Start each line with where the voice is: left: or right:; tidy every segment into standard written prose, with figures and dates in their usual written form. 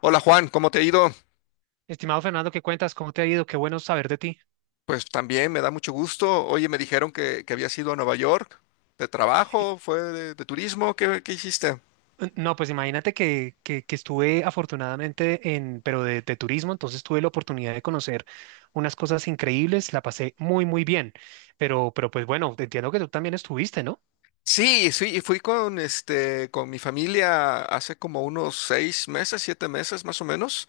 left: Hola Juan, ¿cómo te ha ido?
right: Estimado Fernando, ¿qué cuentas? ¿Cómo te ha ido? Qué bueno saber de ti.
left: Pues también me da mucho gusto. Oye, me dijeron que habías ido a Nueva York de
right: Eh,
left: trabajo, fue de turismo, ¿qué hiciste?
right: No, pues imagínate que estuve afortunadamente en, pero de turismo, entonces tuve la oportunidad de conocer unas cosas increíbles, la pasé muy, muy bien, pero pues bueno, entiendo que tú también estuviste, ¿no?
left: Sí, sí, y fui con con mi familia hace como unos seis meses, siete meses más o menos,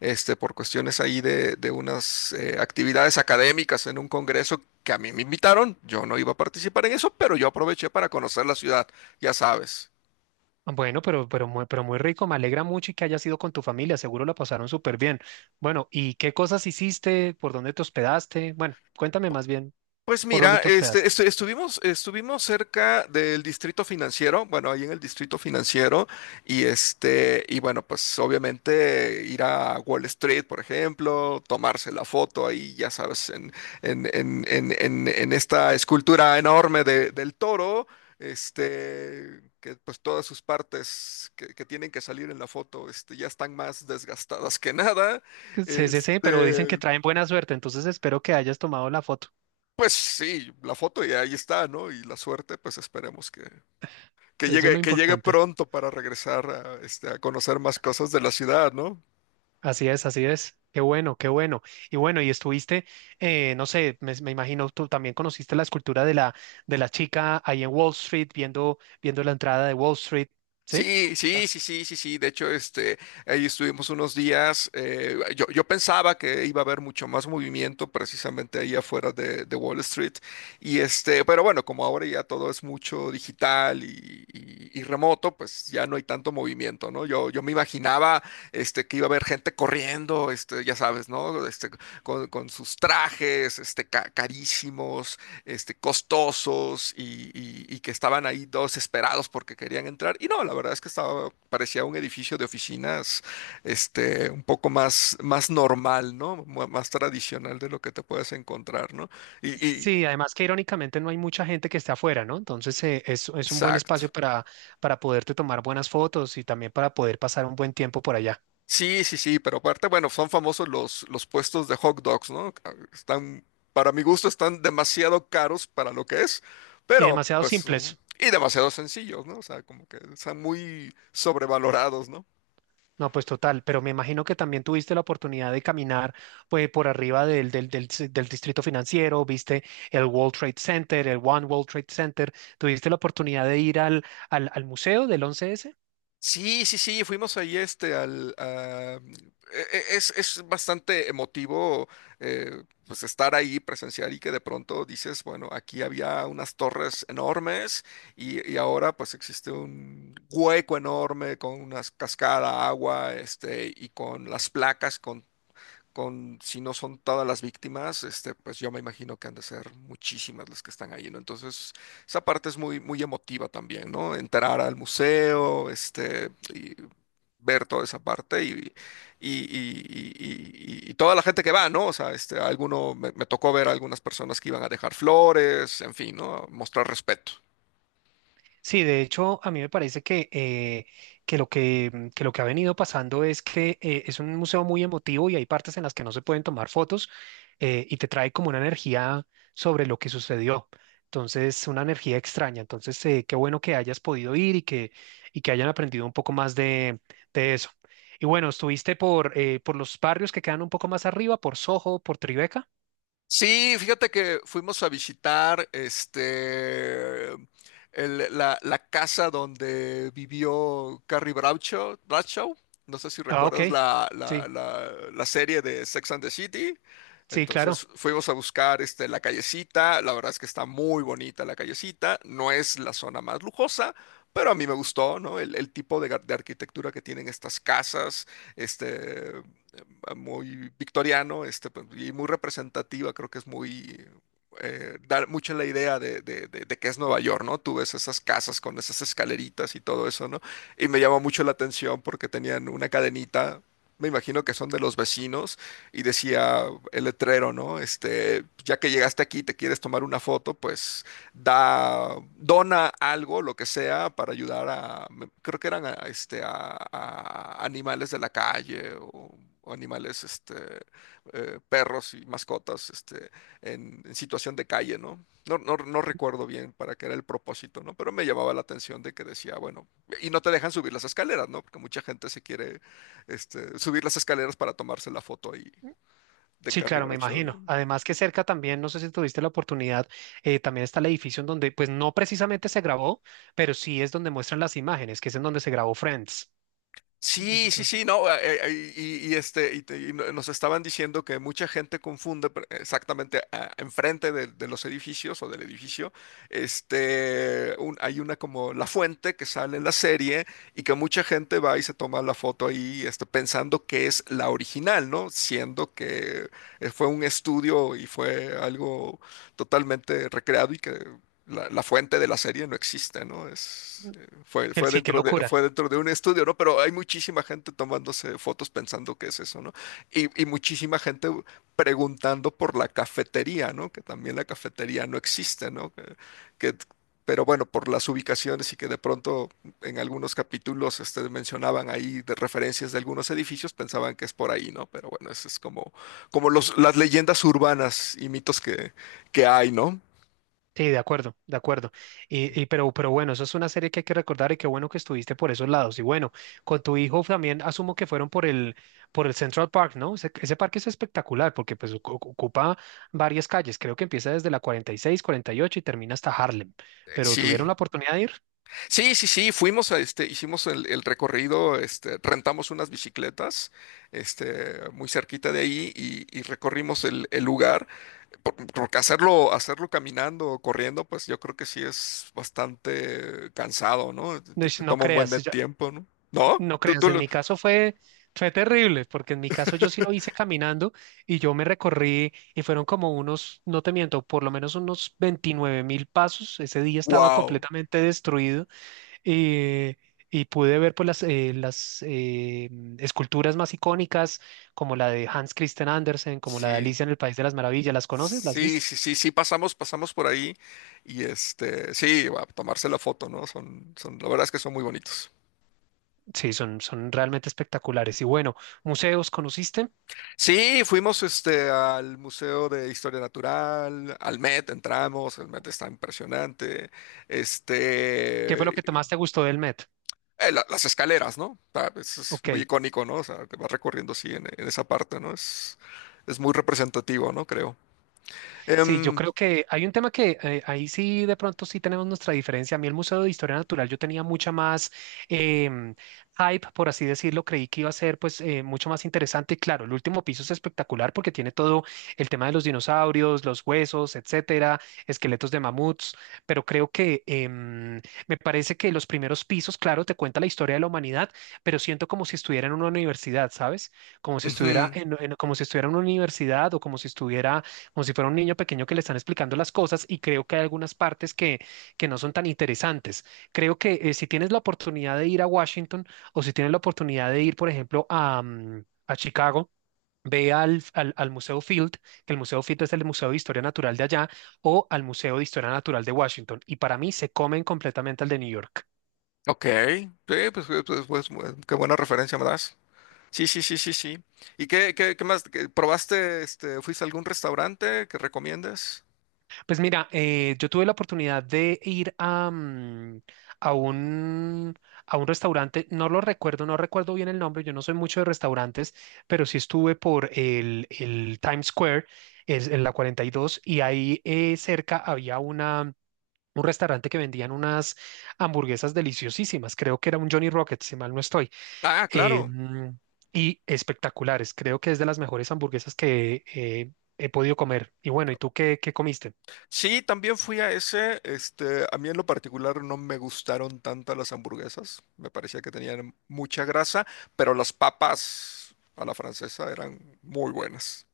left: por cuestiones ahí de unas actividades académicas en un congreso que a mí me invitaron. Yo no iba a participar en eso, pero yo aproveché para conocer la ciudad, ya sabes.
right: Bueno, pero muy rico, me alegra mucho y que hayas ido con tu familia, seguro la pasaron súper bien. Bueno, ¿y qué cosas hiciste? ¿Por dónde te hospedaste? Bueno, cuéntame más bien,
left: Pues
right: ¿por dónde
left: mira,
right: te hospedaste?
left: estuvimos, estuvimos cerca del distrito financiero, bueno, ahí en el distrito financiero, y y bueno, pues obviamente ir a Wall Street, por ejemplo, tomarse la foto ahí, ya sabes, en esta escultura enorme del toro, que pues todas sus partes que tienen que salir en la foto, ya están más desgastadas que nada.
right: Sí, sí, sí, pero dicen que
left: Este,
right: traen buena suerte, entonces espero que hayas tomado la foto.
left: pues sí, la foto ya ahí está, ¿no? Y la suerte, pues esperemos que, que
right: Eso es
left: llegue,
right: lo
left: que llegue
right: importante.
left: pronto para regresar a, a conocer más cosas de la ciudad, ¿no?
right: Así es, así es. Qué bueno, qué bueno. Y bueno, y estuviste, no sé, me imagino tú también conociste la escultura de de la chica ahí en Wall Street, viendo, viendo la entrada de Wall Street, ¿sí?
left: Sí, sí,
right: La-
left: sí, sí, sí, sí. De hecho, ahí estuvimos unos días. Yo pensaba que iba a haber mucho más movimiento precisamente ahí afuera de Wall Street. Y pero bueno, como ahora ya todo es mucho digital y, y remoto, pues ya no hay tanto movimiento, ¿no? Yo me imaginaba, que iba a haber gente corriendo, ya sabes, ¿no? Con sus trajes, carísimos, costosos y, y que estaban ahí todos desesperados porque querían entrar. Y no, la verdad es que estaba, parecía un edificio de oficinas, un poco más, más normal, ¿no? Más tradicional de lo que te puedes encontrar, ¿no? Y,
right: Sí, además que irónicamente no hay mucha gente que esté afuera, ¿no? Entonces es un buen espacio
left: exacto.
right: para poderte tomar buenas fotos y también para poder pasar un buen tiempo por allá.
left: Sí, sí, sí, pero aparte, bueno, son famosos los puestos de hot dogs, ¿no? Ah, están, para mi gusto, están demasiado caros para lo que es,
right: Y demasiado simples.
left: Y demasiado sencillos, ¿no? O sea, como que están muy sobrevalorados, ¿no?
right: No, pues total, pero me imagino que también tuviste la oportunidad de caminar pues, por arriba del distrito financiero, viste el World Trade Center, el One World Trade Center, tuviste la oportunidad de ir al museo del 11S.
left: Sí, sí, sí, fuimos ahí este al a- e- e- es bastante emotivo, pues estar ahí, presenciar y que de pronto dices, bueno, aquí había unas torres enormes y ahora pues existe un hueco enorme con una cascada, agua, y con las placas con si no son todas las víctimas, pues yo me imagino que han de ser muchísimas las que están ahí, ¿no? Entonces, esa parte es muy, muy emotiva también, ¿no? Entrar al museo, y ver toda esa parte y, y, y- y toda la gente que va, ¿no? O sea, me tocó ver a algunas personas que iban a dejar flores, en fin, ¿no? Mostrar respeto.
right: Sí, de hecho, a mí me parece que, que lo que ha venido pasando es que es un museo muy emotivo y hay partes en las que no se pueden tomar fotos y te trae como una energía sobre lo que sucedió. Entonces, una energía extraña. Entonces, qué bueno que hayas podido ir y que hayan aprendido un poco más de eso. Y bueno, estuviste por los barrios que quedan un poco más arriba, por Soho, por Tribeca.
left: Sí, fíjate que fuimos a visitar la casa donde vivió Carrie Bradshaw, Bradshaw. No sé si
right: Ah,
left: recuerdas
right: ok. Sí,
left: la serie de Sex and the City.
right: sí, claro.
left: Entonces fuimos a buscar la callecita. La verdad es que está muy bonita la callecita. No es la zona más lujosa, pero a mí me gustó, ¿no? El tipo de, de arquitectura que tienen estas casas. Este, muy victoriano, pues, y muy representativa, creo que es muy, da mucho la idea de que es Nueva York, ¿no? Tú ves esas casas con esas escaleritas y todo eso, ¿no? Y me llama mucho la atención porque tenían una cadenita, me imagino que son de los vecinos, y decía el letrero, ¿no? Ya que llegaste aquí y te quieres tomar una foto, pues dona algo, lo que sea, para ayudar a, creo que eran a, a animales de la calle o animales, perros y mascotas, en situación de calle, ¿no? No, no, no recuerdo bien para qué era el propósito, ¿no? Pero me llamaba la atención de que decía, bueno, y no te dejan subir las escaleras, ¿no? Porque mucha gente se quiere, subir las escaleras para tomarse la foto ahí de
right: Sí,
left: Carrie
right: claro, me
left: Bradshaw, ¿no?
right: imagino. Además que cerca también, no sé si tuviste la oportunidad, también está el edificio en donde, pues no precisamente se grabó, pero sí es donde muestran las imágenes, que es en donde se grabó Friends.
left: Sí, sí,
right: Entonces,
left: sí, no, y nos estaban diciendo que mucha gente exactamente enfrente de los edificios o del edificio, hay una como la fuente que sale en la serie y que mucha gente va y se toma la foto ahí, pensando que es la original, ¿no? Siendo que fue un estudio y fue algo totalmente recreado y que la fuente de la serie no existe, ¿no?
right: sí, qué locura.
left: Fue dentro de un estudio, ¿no? Pero hay muchísima gente tomándose fotos pensando que es eso, ¿no? Y muchísima gente preguntando por la cafetería, ¿no? Que también la cafetería no existe, ¿no? Que- pero bueno, por las ubicaciones y que de pronto en algunos capítulos mencionaban ahí de referencias de algunos edificios, pensaban que es por ahí, ¿no? Pero bueno, eso es como, como los, las leyendas urbanas y mitos que hay, ¿no?
right: Sí, de acuerdo, de acuerdo. Pero bueno, eso es una serie que hay que recordar y qué bueno que estuviste por esos lados. Y bueno, con tu hijo también asumo que fueron por el Central Park, ¿no? Ese parque es espectacular porque pues ocupa varias calles. Creo que empieza desde la 46, 48 y ocho y termina hasta Harlem. Pero ¿tuvieron
left: Sí,
right: la oportunidad de ir?
left: sí, sí, sí, fuimos a hicimos el recorrido, rentamos unas bicicletas, muy cerquita de ahí y recorrimos el lugar, porque hacerlo, hacerlo caminando o corriendo, pues yo creo que sí es bastante cansado, ¿no? Te, te te
right: No
left: toma un buen
right: creas,
left: de tiempo, ¿no? ¿No?
right: no
left: Tú,
right: creas,
left: tú
right: en
left: lo...
right: mi caso fue, fue terrible, porque en mi caso yo sí lo hice caminando y yo me recorrí y fueron como unos, no te miento, por lo menos unos 29.000 pasos. Ese día estaba
left: ¡Wow!
right: completamente destruido eh, y pude ver pues, las esculturas más icónicas, como la de Hans Christian Andersen, como la de
left: Sí.
right: Alicia en el País de las Maravillas. ¿Las conoces? ¿Las
left: Sí,
right: viste?
left: sí, sí, sí, pasamos, pasamos por ahí y sí, a tomarse la foto, ¿no? Son, son, la verdad es que son muy bonitos.
right: Sí, son, son realmente espectaculares. Y bueno, museos, ¿conociste?
left: Sí, fuimos al Museo de Historia Natural, al Met, entramos, el Met está impresionante.
right: ¿Qué fue lo
left: Este,
right: que te más te gustó del Met?
left: las escaleras, ¿no? O sea, es
right: Ok.
left: muy icónico, ¿no? O sea, te vas recorriendo así en esa parte, ¿no? Es muy representativo, ¿no? Creo.
right: Sí, yo
left: Em,
right: creo que hay un tema que ahí sí de pronto sí tenemos nuestra diferencia. A mí el Museo de Historia Natural yo tenía mucha más em, hype, por así decirlo. Creí que iba a ser pues mucho más interesante. Claro, el último piso es espectacular porque tiene todo el tema de los dinosaurios, los huesos, etcétera, esqueletos de mamuts. Pero creo que me parece que los primeros pisos, claro, te cuenta la historia de la humanidad, pero siento como si estuviera en una universidad, ¿sabes? Como si estuviera
left: ujú,
right: como si estuviera en una universidad o como si estuviera como si fuera un niño pequeño que le están explicando las cosas y creo que hay algunas partes que no son tan interesantes. Creo que si tienes la oportunidad de ir a Washington o si tienes la oportunidad de ir, por ejemplo, a Chicago, ve al Museo Field, que el Museo Field es el Museo de Historia Natural de allá, o al Museo de Historia Natural de Washington. Y para mí se comen completamente al de New York.
left: ok, sí, pues, pues, pues, pues, qué buena referencia me das. Sí, sí, sí, sí, sí. ¿Y qué, qué, qué más? ¿Probaste, fuiste a algún restaurante que recomiendes?
right: Pues mira, yo tuve la oportunidad de ir a un, a un restaurante, no lo recuerdo, no recuerdo bien el nombre, yo no soy mucho de restaurantes, pero sí estuve por el Times Square, es en la 42, y dos, y ahí cerca había una, un restaurante que vendían unas hamburguesas deliciosísimas, creo que era un Johnny Rocket, si mal no estoy.
left: Ah,
right: eh,
left: claro.
right: mm, y espectaculares, creo que es de las mejores hamburguesas que he podido comer. Y bueno, ¿y tú qué, qué comiste?
left: Sí, también fui a ese. A mí en lo particular no me gustaron tanto las hamburguesas. Me parecía que tenían mucha grasa, pero las papas a la francesa eran muy buenas.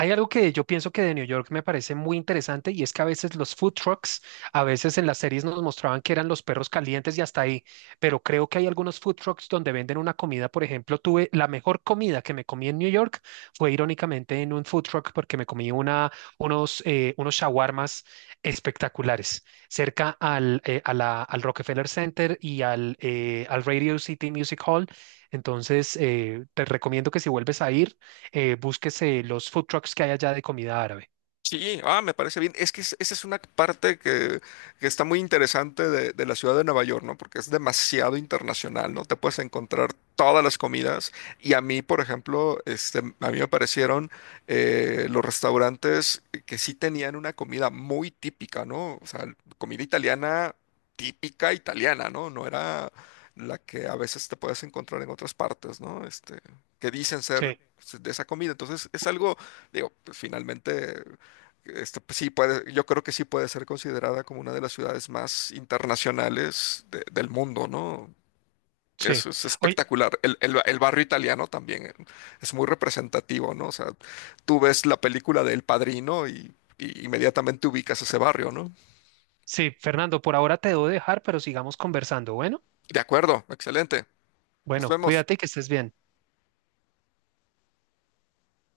right: Hay algo que yo pienso que de New York me parece muy interesante y es que a veces los food trucks, a veces en las series nos mostraban que eran los perros calientes y hasta ahí, pero creo que hay algunos food trucks donde venden una comida, por ejemplo, tuve la mejor comida que me comí en New York fue irónicamente en un food truck porque me comí una, unos shawarmas espectaculares cerca al, al Rockefeller Center y al, al Radio City Music Hall. Entonces, te recomiendo que si vuelves a ir búsquese los food trucks que hay allá de comida árabe.
left: Sí, ah, me parece bien. Es que esa es una parte que está muy interesante de la ciudad de Nueva York, ¿no? Porque es demasiado internacional, ¿no? Te puedes encontrar todas las comidas. Y a mí, por ejemplo, a mí me parecieron los restaurantes que sí tenían una comida muy típica, ¿no? O sea, comida italiana típica italiana, ¿no? No era la que a veces te puedes encontrar en otras partes, ¿no? Que dicen ser
right: Sí,
left: de esa comida. Entonces, es algo, digo, pues, finalmente. Pues, sí puede, yo creo que sí puede ser considerada como una de las ciudades más internacionales del mundo, ¿no?
right: sí.
left: Eso es
right: Oye,
left: espectacular. El, el barrio italiano también es muy representativo, ¿no? O sea, tú ves la película de El Padrino y inmediatamente ubicas ese barrio, ¿no?
right: sí, Fernando, por ahora te debo dejar, pero sigamos conversando. Bueno,
left: De acuerdo, excelente. Nos
right: bueno,
left: vemos.
right: cuídate y que estés bien.